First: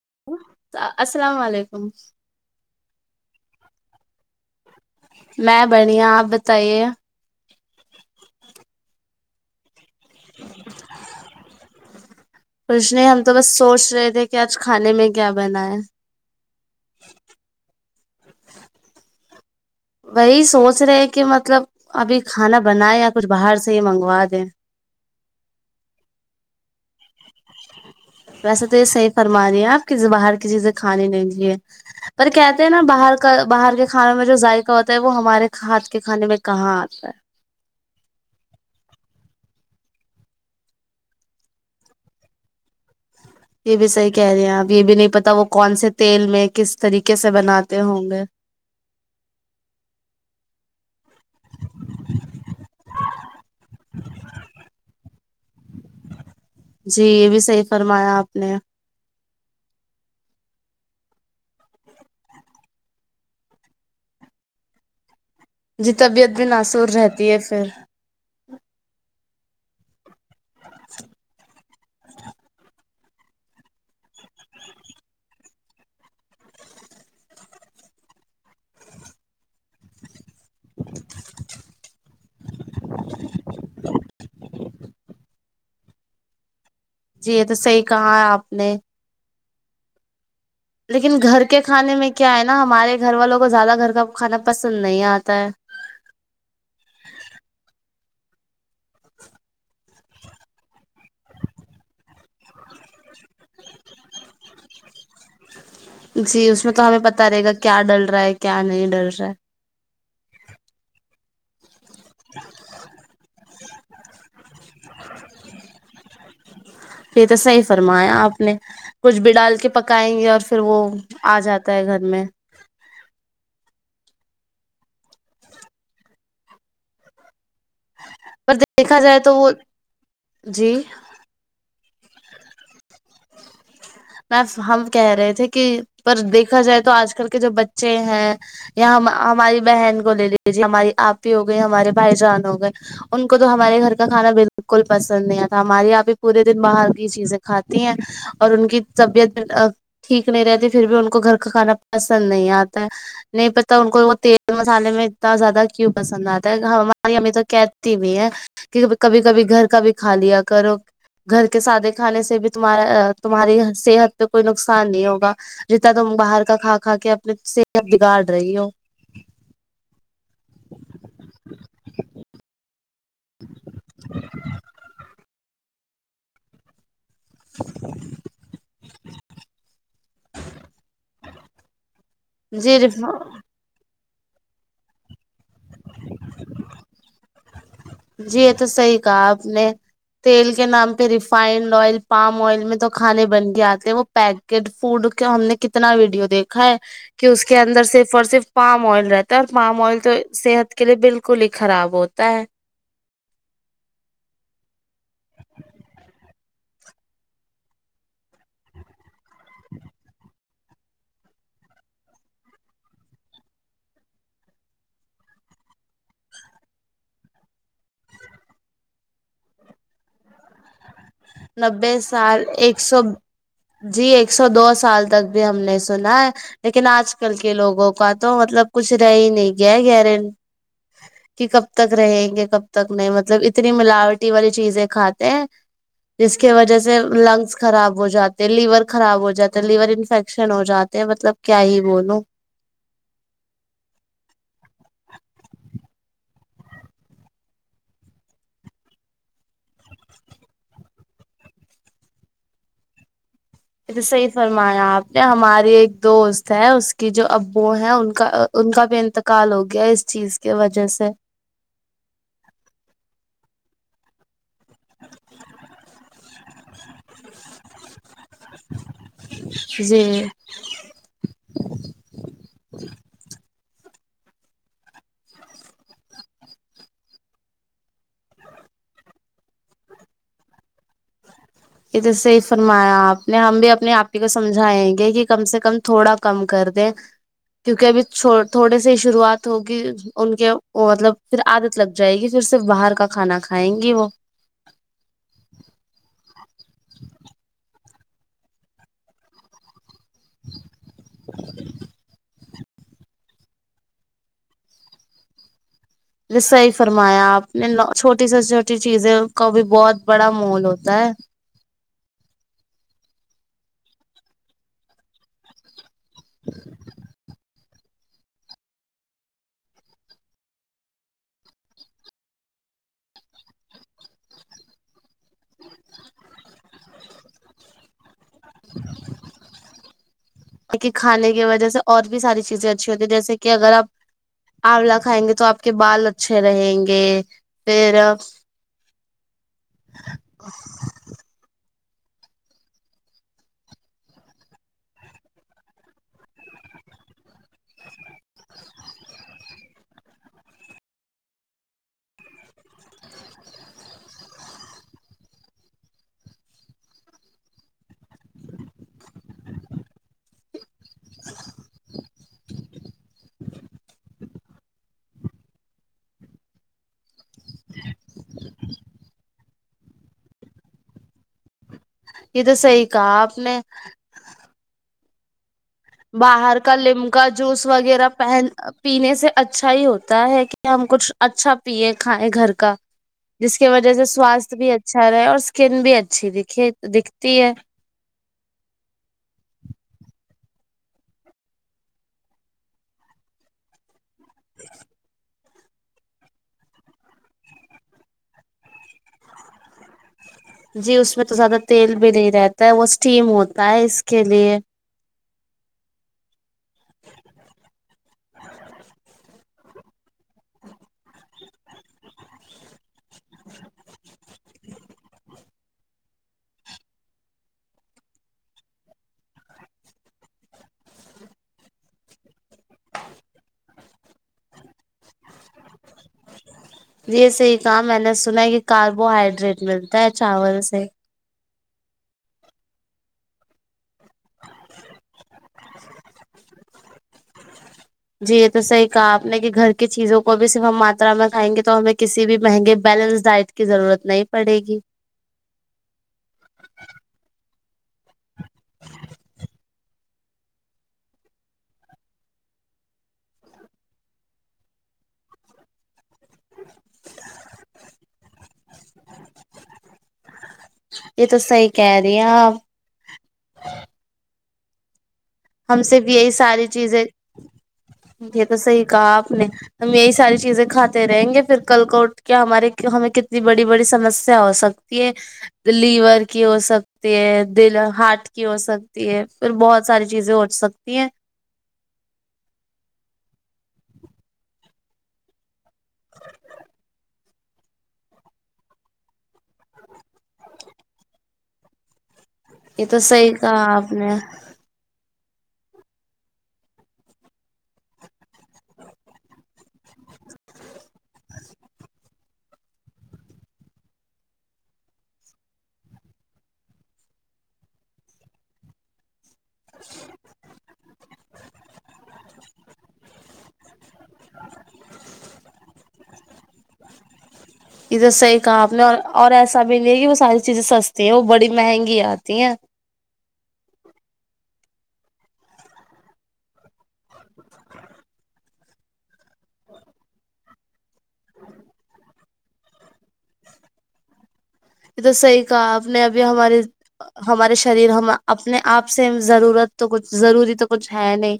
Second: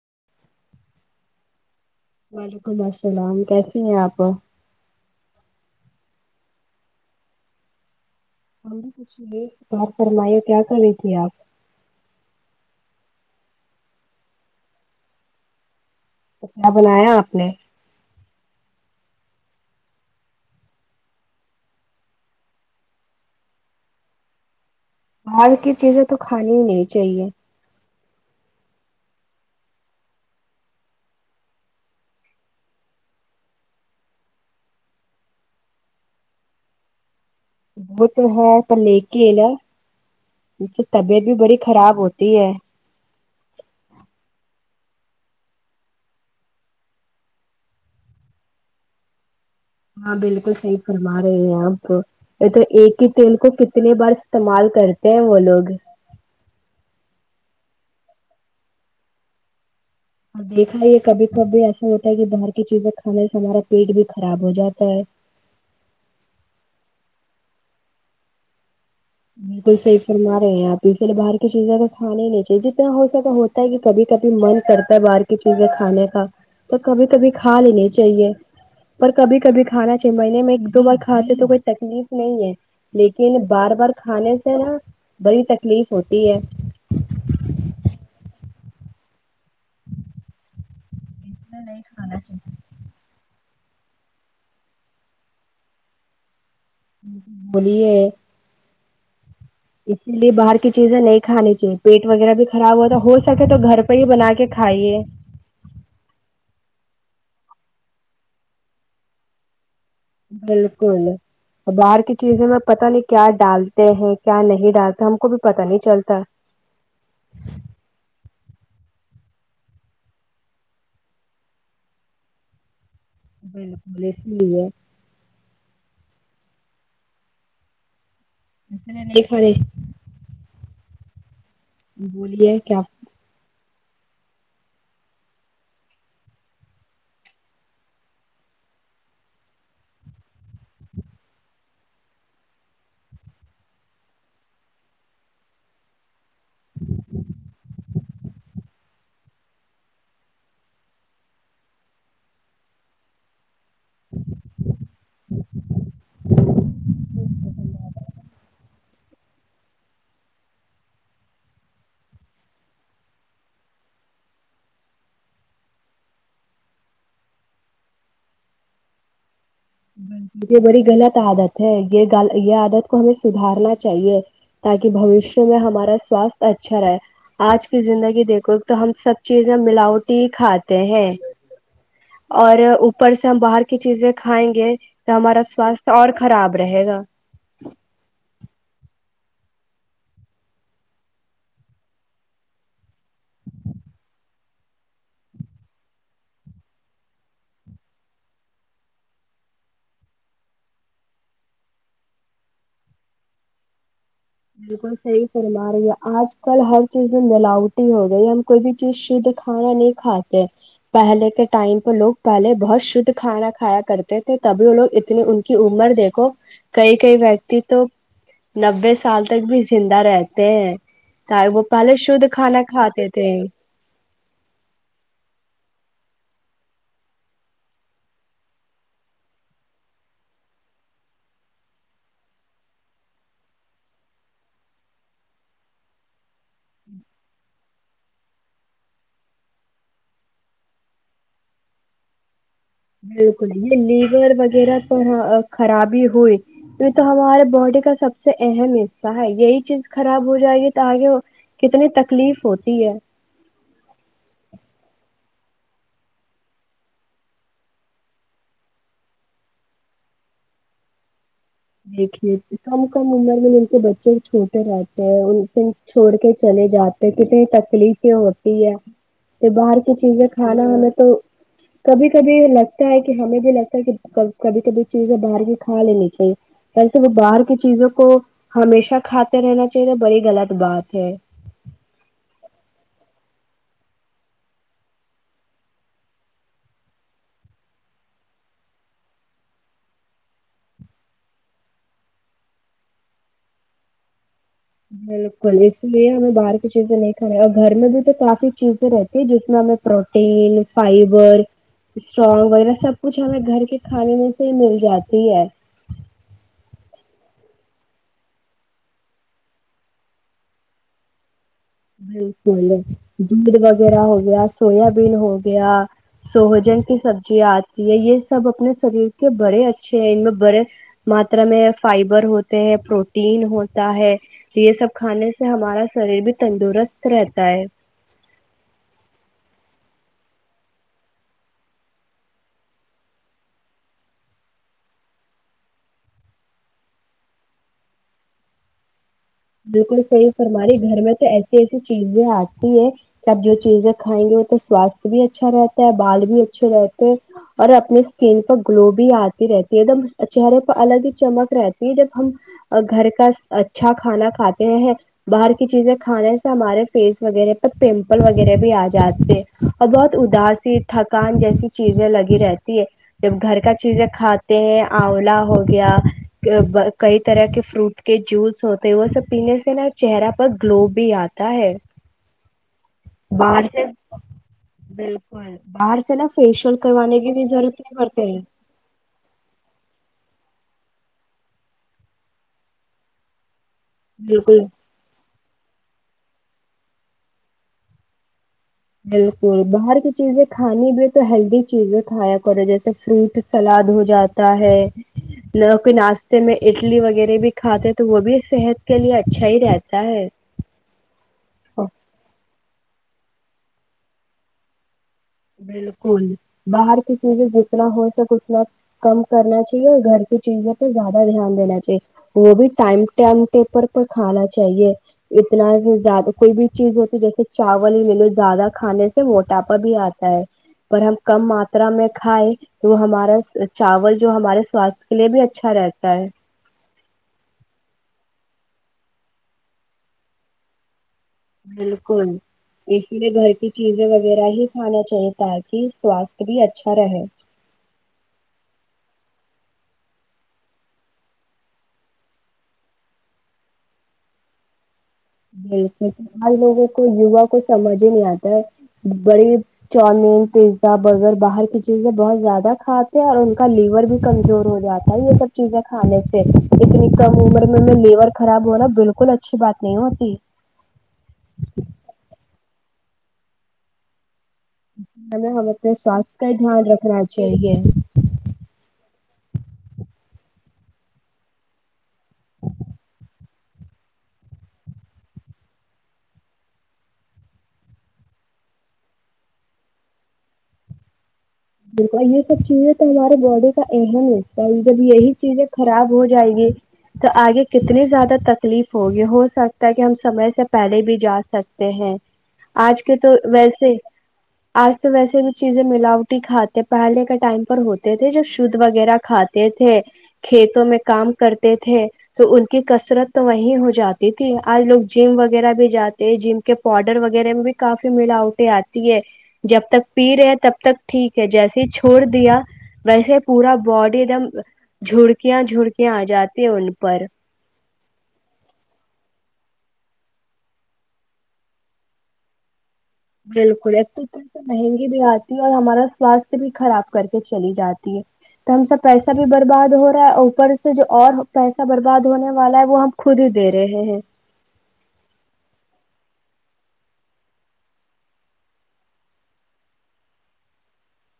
[unintelligible] [unintelligible] [unintelligible] [unintelligible] [unintelligible] [unintelligible] [unintelligible] [unintelligible] [unintelligible] [unintelligible] [unintelligible] [unintelligible] [unintelligible] [inaudible] [unintelligible] [unintelligible] [unintelligible] [inaudible] [unintelligible] کھانے نہیں چاہیے جتنا ہو سکے ہوتا ہے کہ کبھی کبھی من کرتا ہے باہر کی چیزیں کھانے کا تو کبھی کبھی کھا لینی چاہیے پر کبھی کبھی کھانا چاہے چھ مہینے میں ایک دو بار کھاتے تو کوئی تکلیف نہیں ہے لیکن بار بار کھانے سے نا بڑی تکلیف ہوتی ہے جی یہ تو صحیح کہا ہیں آپ نے لیکن گھر کے کھانے میں کیا ہینا ہمارے گھر والوں کو زیادہ گھر کا کھانا پسند نہیں آتا ہے بولیے اسی لیے باہر کی چیزیں نہیں کھانی چاہیے پیٹ وغیرہ بھی خراب ہوتا ہو سکے تو گھر پہ ہی بنا کے کھائیے جی اس میں تو ہمیں پتا رہے گا کیا ڈل رہا ہے کیا نہیں ڈل رہا ہے بلکل باہر کی چیزیں میں پتتا نہیں کیا ڈال تے ہیں کیا نہیں ڈالتے ہم کو بھی پتا نہیں چلتا پھر تو صحیح فرمایا آپ نے کچھ بھی ڈال کے پکائیں گے اور پھر وہ آ جاتا ہے گھر میں بلکل اس لیے پر اس دیکھا نے جائے نہیں تو وہ خرش جی بولیے کیا بسں ہم کہہ رہے تھے کہ پر دیکھا جائے تو آج کل کے جو بچے ہیں یا ہم ہماری بہن کو لے لیجے ہماراری آپی ہی ہو گئے ہمارے بھائی جان ہو گئے ان کو تو ہمارے گھر کا کھانا بلکل پسند نہیں آتا ہماری آپخ پورے دن باہر کی چیزیں کھاتی ہیں اور ان کی طبیعت ٹھیک نہیں رہتی پھر بھی ان کو گھر کا کھانا پسند نہیں آتا نہیں تو ان کو تیل مسالے میں اتنا زیادہ کیوں پسند آتا ہے ہماری امی تو کہتی بھی ہیں کہ کبھی کبھی گھر کا بھی کھا لیا کرو گھر کے سادے کھانے سے بھی تمہارا تمہاری صحت پہ کوئی نقصان نہیں ہوگا ریتا تم باہر کا کھا کھا کے اپنی صحت بگاڑ رہی ہو لیکن یہ بڑی غلط عادت ہے یہ یہ عادت کو ہمیں سدارنا چاہیے تاکہ بوشیہ ہمارا سوستھ اچھا رہے آج کی زندگی دیکھو تو ہم سب چیزیں ملاوٹی کھاتے ہیں اور جی اوپر سے ہم باہر کی چیزیں کھائیں گے تو ہمارا سواستھ اور خراب رہے گا جی یہ تو صحیح کہا آپ نے تیل کے نام پہ ریفائنڈ آئل پام آئل میں تو کھانے بن کے آتے وہ پیکڈ فوڈ کا ہم نے کتنا ویڈیو دیکھا ہے کہ اس کے اندر صرف اور صرف پام آئل رہتا ہے اور پام آئل تو صحت کے لیے بالکل ہی خراب ہوتا ہے بالکل صحیح فرما رہی ہے آج کل ہر چیز میں ملاوٹی ہو گئی ہم کوئی بھی چیز شدھ کھانا نہیں کھا پہلے کے ٹائم پہ لوگ پہلے بہت شھ کھانا کھایا کرتے تھے تبھی وہ لوگ اتنی ان کی عمر دیکھو کئی کئی ویکتی تو نبے سے سال تک بھی زندہ رہتے ہیں وہ پہلے نبے شھد سال کھانا ایک سو کھاتے تھے جی ایک سو دو سال تک بھی ہم نے سنا ہے لیکن آج کل کے لوگوں کا تو مطلب کچھ رہ ہی نہیں گیا گارن کہ کب تک رہیں گے کب تک نہیں مطلب اتنی ملاوٹی والی چیزیں کھاتے ہیں جس کی وجہ سے لنگس خراب ہو جاتے لیور خراب ہو جاتے لیور انفیکشن ہو جاتے ہیں مطلب کیا ہی بولوں بالکل یہ لیور وغیرہ خرابی ہوئی یہ تو ہمارے باڈی کا سب سے اہم حصہ ہے یہی چیز خراب ہو جائے گی تو آگے وہ کتنی تکلیف ہوتی ہے یہ تو صحیح فرمایا آپ نے ہماری ایک دوست ہے اس کی جو ابو ہیں ان کا ان کا بھی انتقال ہو گیا اس چیز کی وجہ سے دیکھیے کم کم عمر میں ان کے بچے چھوٹے رہتے ہیں ان پ چھوڑ کے چلے جاتے ہیں کتنی تکلیف ہوتی ہے کہ باہر کی جی چیزیں کھانا ہمیں تو کبھی کبھی لگتا ہے کہ ہمیں بھی لگتا کبھی کبھی چیزیں باہر کی کا لینی چاہیے ویسے وہ باہر کی چیزوں کو ہمیشہ کھاتے رہنا چاہیے بڑی غلط بات ہے ا توھر صحی فرمایا آپ نے ہم بھی اپنے آپ ہی کو سمجھائیں گے کہ کم سے کم تھوڑا کم کر دیں کیونکہ ابھی تھوڑے سے ہی شروعات ہوگی ان کے مطلب پھر عادت لگ جائے گی پھر صرف باہر کا کھانا کھائیں گی وہ بالکل اس لیے ہمیں باہر کی چیزیں نہیں کھ رہے ہیں اور گھر میں بھی تو کافی چیزیں رہتی ہے جس میں ہمیں پروٹیین فائبر اسٹرگ وغیرہ سب کچھ ہمیں گھر کے کھانے میں سے مل جاتی ہے ج صی فرمایا آپ نے چھوٹی سے چھوٹی چیزیں کا بھی بہت بڑا محول ہوتا ہے بالکل دودھ وغیرہ ہو گیا سویا بین ہو گیا سوہجن کی سبزیاں آتی ہے یہ سب اپنے شریر کے بڑے اچھے ہیں ان میں بڑے ماترا میں فائبر ہوتے ہیں پروٹین ہوتا ہے یہ سب کھانے سے ہمارا شریر بھی تندرست رہتا ہے کہ کھانے کی وجہ سے اور بھی ساری چیزیں اچھی ہوتی جیسے کہ اگر آپ آولا کھائیں گے تو آپ کے بال اچھے رہیں گے پھر بالکل صحیح فر ہماری گھر میں تو ایسے چیزیں آتی ہے آب جو چیزیں کھائیں گے وہ تو سواستھ بھی اچھا رہتا ہے بال بھی اچھے رہتے ہیں اور اپنے اسکن پر گلو بھی آتی رہتی ہے ایک دم چہرے پر الگ ہی چمک رہتی ہے جب ہم گھر کا اچھا کھانا کھاتے ہیں باہر کی چیزیں کھانے سے ہمارے فیس وغیرہ پر پمپل وغیرہ بھی آ جاتے ہیں اور بہت اداسی تھکان جیسی چیزیں لگی رہتی ہے جب گھر کا چیزیں کھاتے ہیں آولا ہو گیا کئی طرح کے فروٹ کے جوس ہوتے وہ سب پینے سے نا چہرہ پر گلو بھی آتا ہے یہ تو صحی کہا آپ نے باہر سے [unintelligible] نا باہر کا فیشیل کروانے لمکا کی بھی جوس ضرورت نہیں وغیرہ پڑتے ہیں پہن پینے سے اچھا ہی ہوتا ہے کہ ہم کچھ اچھا پیے کھیں گھر کا جس اس کی وجہ سے سواستھ بالکل بھی اچھا رہے اور اسکن بھی اچھی تی دے تو دکھتی ہے بالکل باہر کی چیزیں کھانی بھی تو ہیلدی چیزیں کھایا کرے جیسے فروٹ سلاد ہو جاتا ہے نہ کوئی ناشتے میں اڈلی وغیرہ بھی کھاتے ہیں تو وہ بھی صحت کے لیے اچھا ہی رہتا ہے جی اس میں تو زیادہ اور تیل بھی نہیں رہتا وہ اسٹیم ہوتا ہے اس کے لیے بالکل باہر کی چیزیں جتنا ہو سک اتنا کم کرنا چاہیے اور گھر کی چیزوں پہ زیادہ دھیان دینا چاہیے وہ بھی ٹائم ٹمٹیپر پر کھانا چاہیے اتنا زیادہ کوئی بھی چیز ہوتی جیسے چاول ہی لے لو زیادہ کھانے سے موٹاپا بھی آتا پر ہم کم ماترا میں کھائائے تو وہ ہمارا چاول جو ہمارے سواستھ کے لیے بھی اچھا رہتا ہے یہ صحی کہا میں نے سنا ہے کہ کاربوہائڈریٹ ملتا ہے چاول سے بالکل اسی لیے گھر کی چیزیں وغیرہ ہی کھانا چاہیے ت کہ سواستھ بھی اچھا رہے جی یہ تو صحیح کہا آپ نے کہ گھر کی چیزوں کو بھی صرف ہم ماترا میں کھائیں گے تو ہمیں کسی بھی مہنگے بیلنس ڈائٹ کی ضرورت نہیں پڑے گی جک آج لوگوں کو یوا کوچ سمج ہی نہیں آگتی بڑی چاؤمین پیزا برگر باہر کی چیزیں بہت زیادہ کھاتے ہیں اور ان کا لیور بھی کمزور ہو جاتا ہے یہ سب چیزیں کھانے سے لیکن نکا ممر میں میں لیر خراب ہو رہا بالکل اچھی بات نہیں ہو یہ تو صحی کہہ رہی ہیں آپ [inaudible] ہمیں ہم اپنے سے بھی یہی سواستھ کا ساری دھیان چیزیں رکھنا چاہیے یہ تو صحیح کہا آپ ہم یہی ساری چیزیں کھاتے رہیں گے پھر کل کو اٹھ کے ہمارے ہمیں کتنی بڑی بڑی سمسیا ہو سکتی ہے لیور کی ہو سکتی ہے دل ہارٹ کی ہو سکتی ہے پھر بہت ساری چیزیں ہو سکتی ہیں ب یہ سب چیزیں تو ہمارے باڈی کا اہم ہے ح ہے جب یہی چیزیں خراب ہو جائ گی تو آگے کتنی زیادہ تکلیف ہوگی ہو سکتا ہے کہ ہم سمے سے پہلے بھی جا سکتے ہیں یہ آج کے صحیح تو کہا آپ ویسے نے آج تو ویسے بھی چیزیں ملاؤ ر کھاتے پہلے کے ٹائم پر ہوتے تھے جب شدھ وغیرہ کھاتے تھے کھیتوں میں کام کرتے تھے تو ان کی کثرت تو وہی ہو جاتی تھی آج لوگ جم وغیرہ بھی جاتے جم کے پاؤڈر وغیرہ میں بھی کافی ملاوٹیں آتی ہے جب تک پی رہے ہیں تب تک جیسے چھوڑ دیا ویسے پورا باڈی ایک دم جڑکیاں جڑکیاں آ جاتی ہیں ان پر یہ تو صحیح کہا آپ نے اور اور ایسا بھی نہیں ہے کہ وہ ساری چیزیں سستی ہیں وہ بڑی مہنگی آتی ہیں بالکل ایک تو سے مہنگی بھی آتی اور ہمارا سوستھ بھی خراب کر کے چلی جاتی ہے تو ہم سب پیسہ بھی برباد ہو رہا ہے اوپر سے جو اور پیسہ برباد ہونے والا ہے وہ ہم خود ہی دے رہے ہیں یہ تو صحیح کہا آپ نے ابھی ہمارے ہمارے شریر ہم اپنے آپ سے ضرورت تو کچھ ضروری تو کچھ ہے نہیں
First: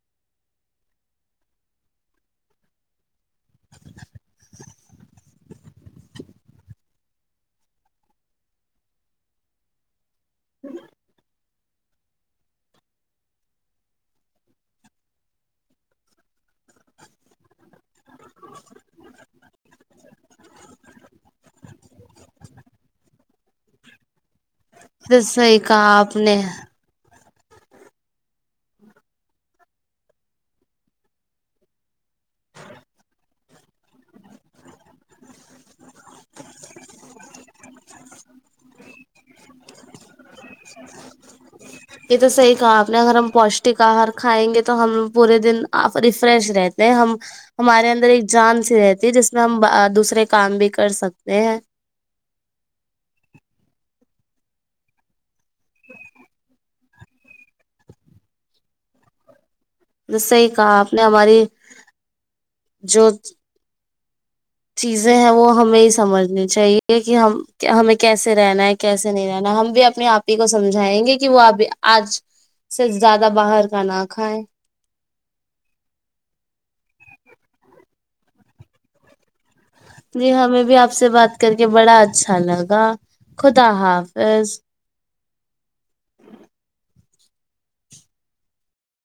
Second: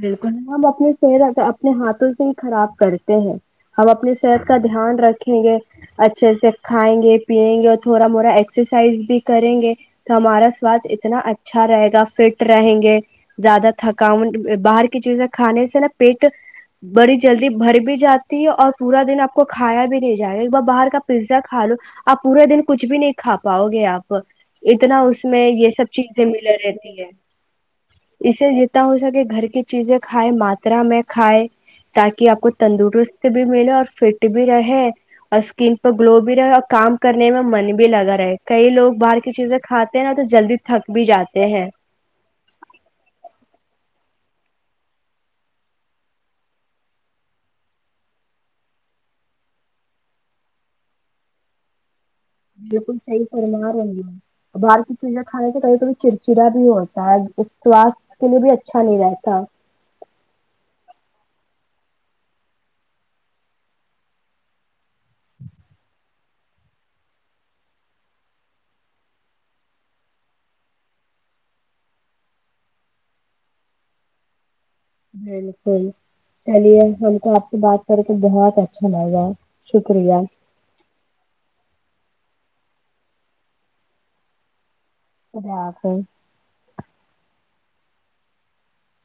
بالکل ہم اپنی صحت اپنے ہاتھوں سے ہی خراب کرتے ہیں ہم اپنی صحت کا دھیان رکھیں گے اچھے سے کھائیں گے پیئیں گے اور تھوڑا موڑا ایکسرسائز بھی کریں گے ہمارا سواد اتنا اچھا اچھا رہے گا فٹ رہیں گے زیادہ تھکان باہر کی چیزیں کھانے سے نا پیٹ بڑی جلدی بھر بھی جاتی ہے اور پورا دن آپ کو کھایا بھی نہیں جائے گا ایک بار باہر کا پیزا کا لو آپ پورا دن کچھ بھی نہیں کھا پاؤ گے آپ اتنا یہ تو اس میں صحیح یہ سب کہا آپ چیزیں نے ملے رہتی ہے اسے جیتتا ہو سکے گھر کی چیزیں کھائے ماترا میں کھائے تاکہ آپ کو تندرست بھی ملے اور فٹ بھی رہے اور اسکن پر گلو بھی رہے اور کام کرنے میں من بھی لگا رہے کئی لوگ باہر کی چیزیں کھاتے ہیں نا تو جلدی تھک بھی جاتے ہیں یہ تو سی کا اپنے گھر میں پوشک کاہر کھائیں گے تو ہم پورے دن ریفریش رہتے ہیں ہم ہمارے اندر ایک جان سی رہتی ہے جس میں ہم دوسرے کام بھی کر سکتے ہیں بالکل صحی فرما رہوں گی ا باہر ک چیزیں کھانے کے کیں کڑھی چرچا بھی ہوا سواستھ کے لیے بھی اچھا نہیں رہتا میںس صی کہا آپ نے ہماری جو چیزیں ہیں وہ ہمیں ہی سمجھنی چاہیے کہ ہم ہمیں کیسے رہنا ہے کیسے نہیں رہنا ہم بھی اپنے آپ ہی کو سمجھائیں گے کہ وہ اب آج صرف زیادہ باہر کا نہ کھائیں بالکل چلیے بلک آپ سے بات کر کے بہت اچھا لگ رہا جی ہمیں بھی آپ سے بات کر کے بڑا اچھا لگا خدا حافظ اف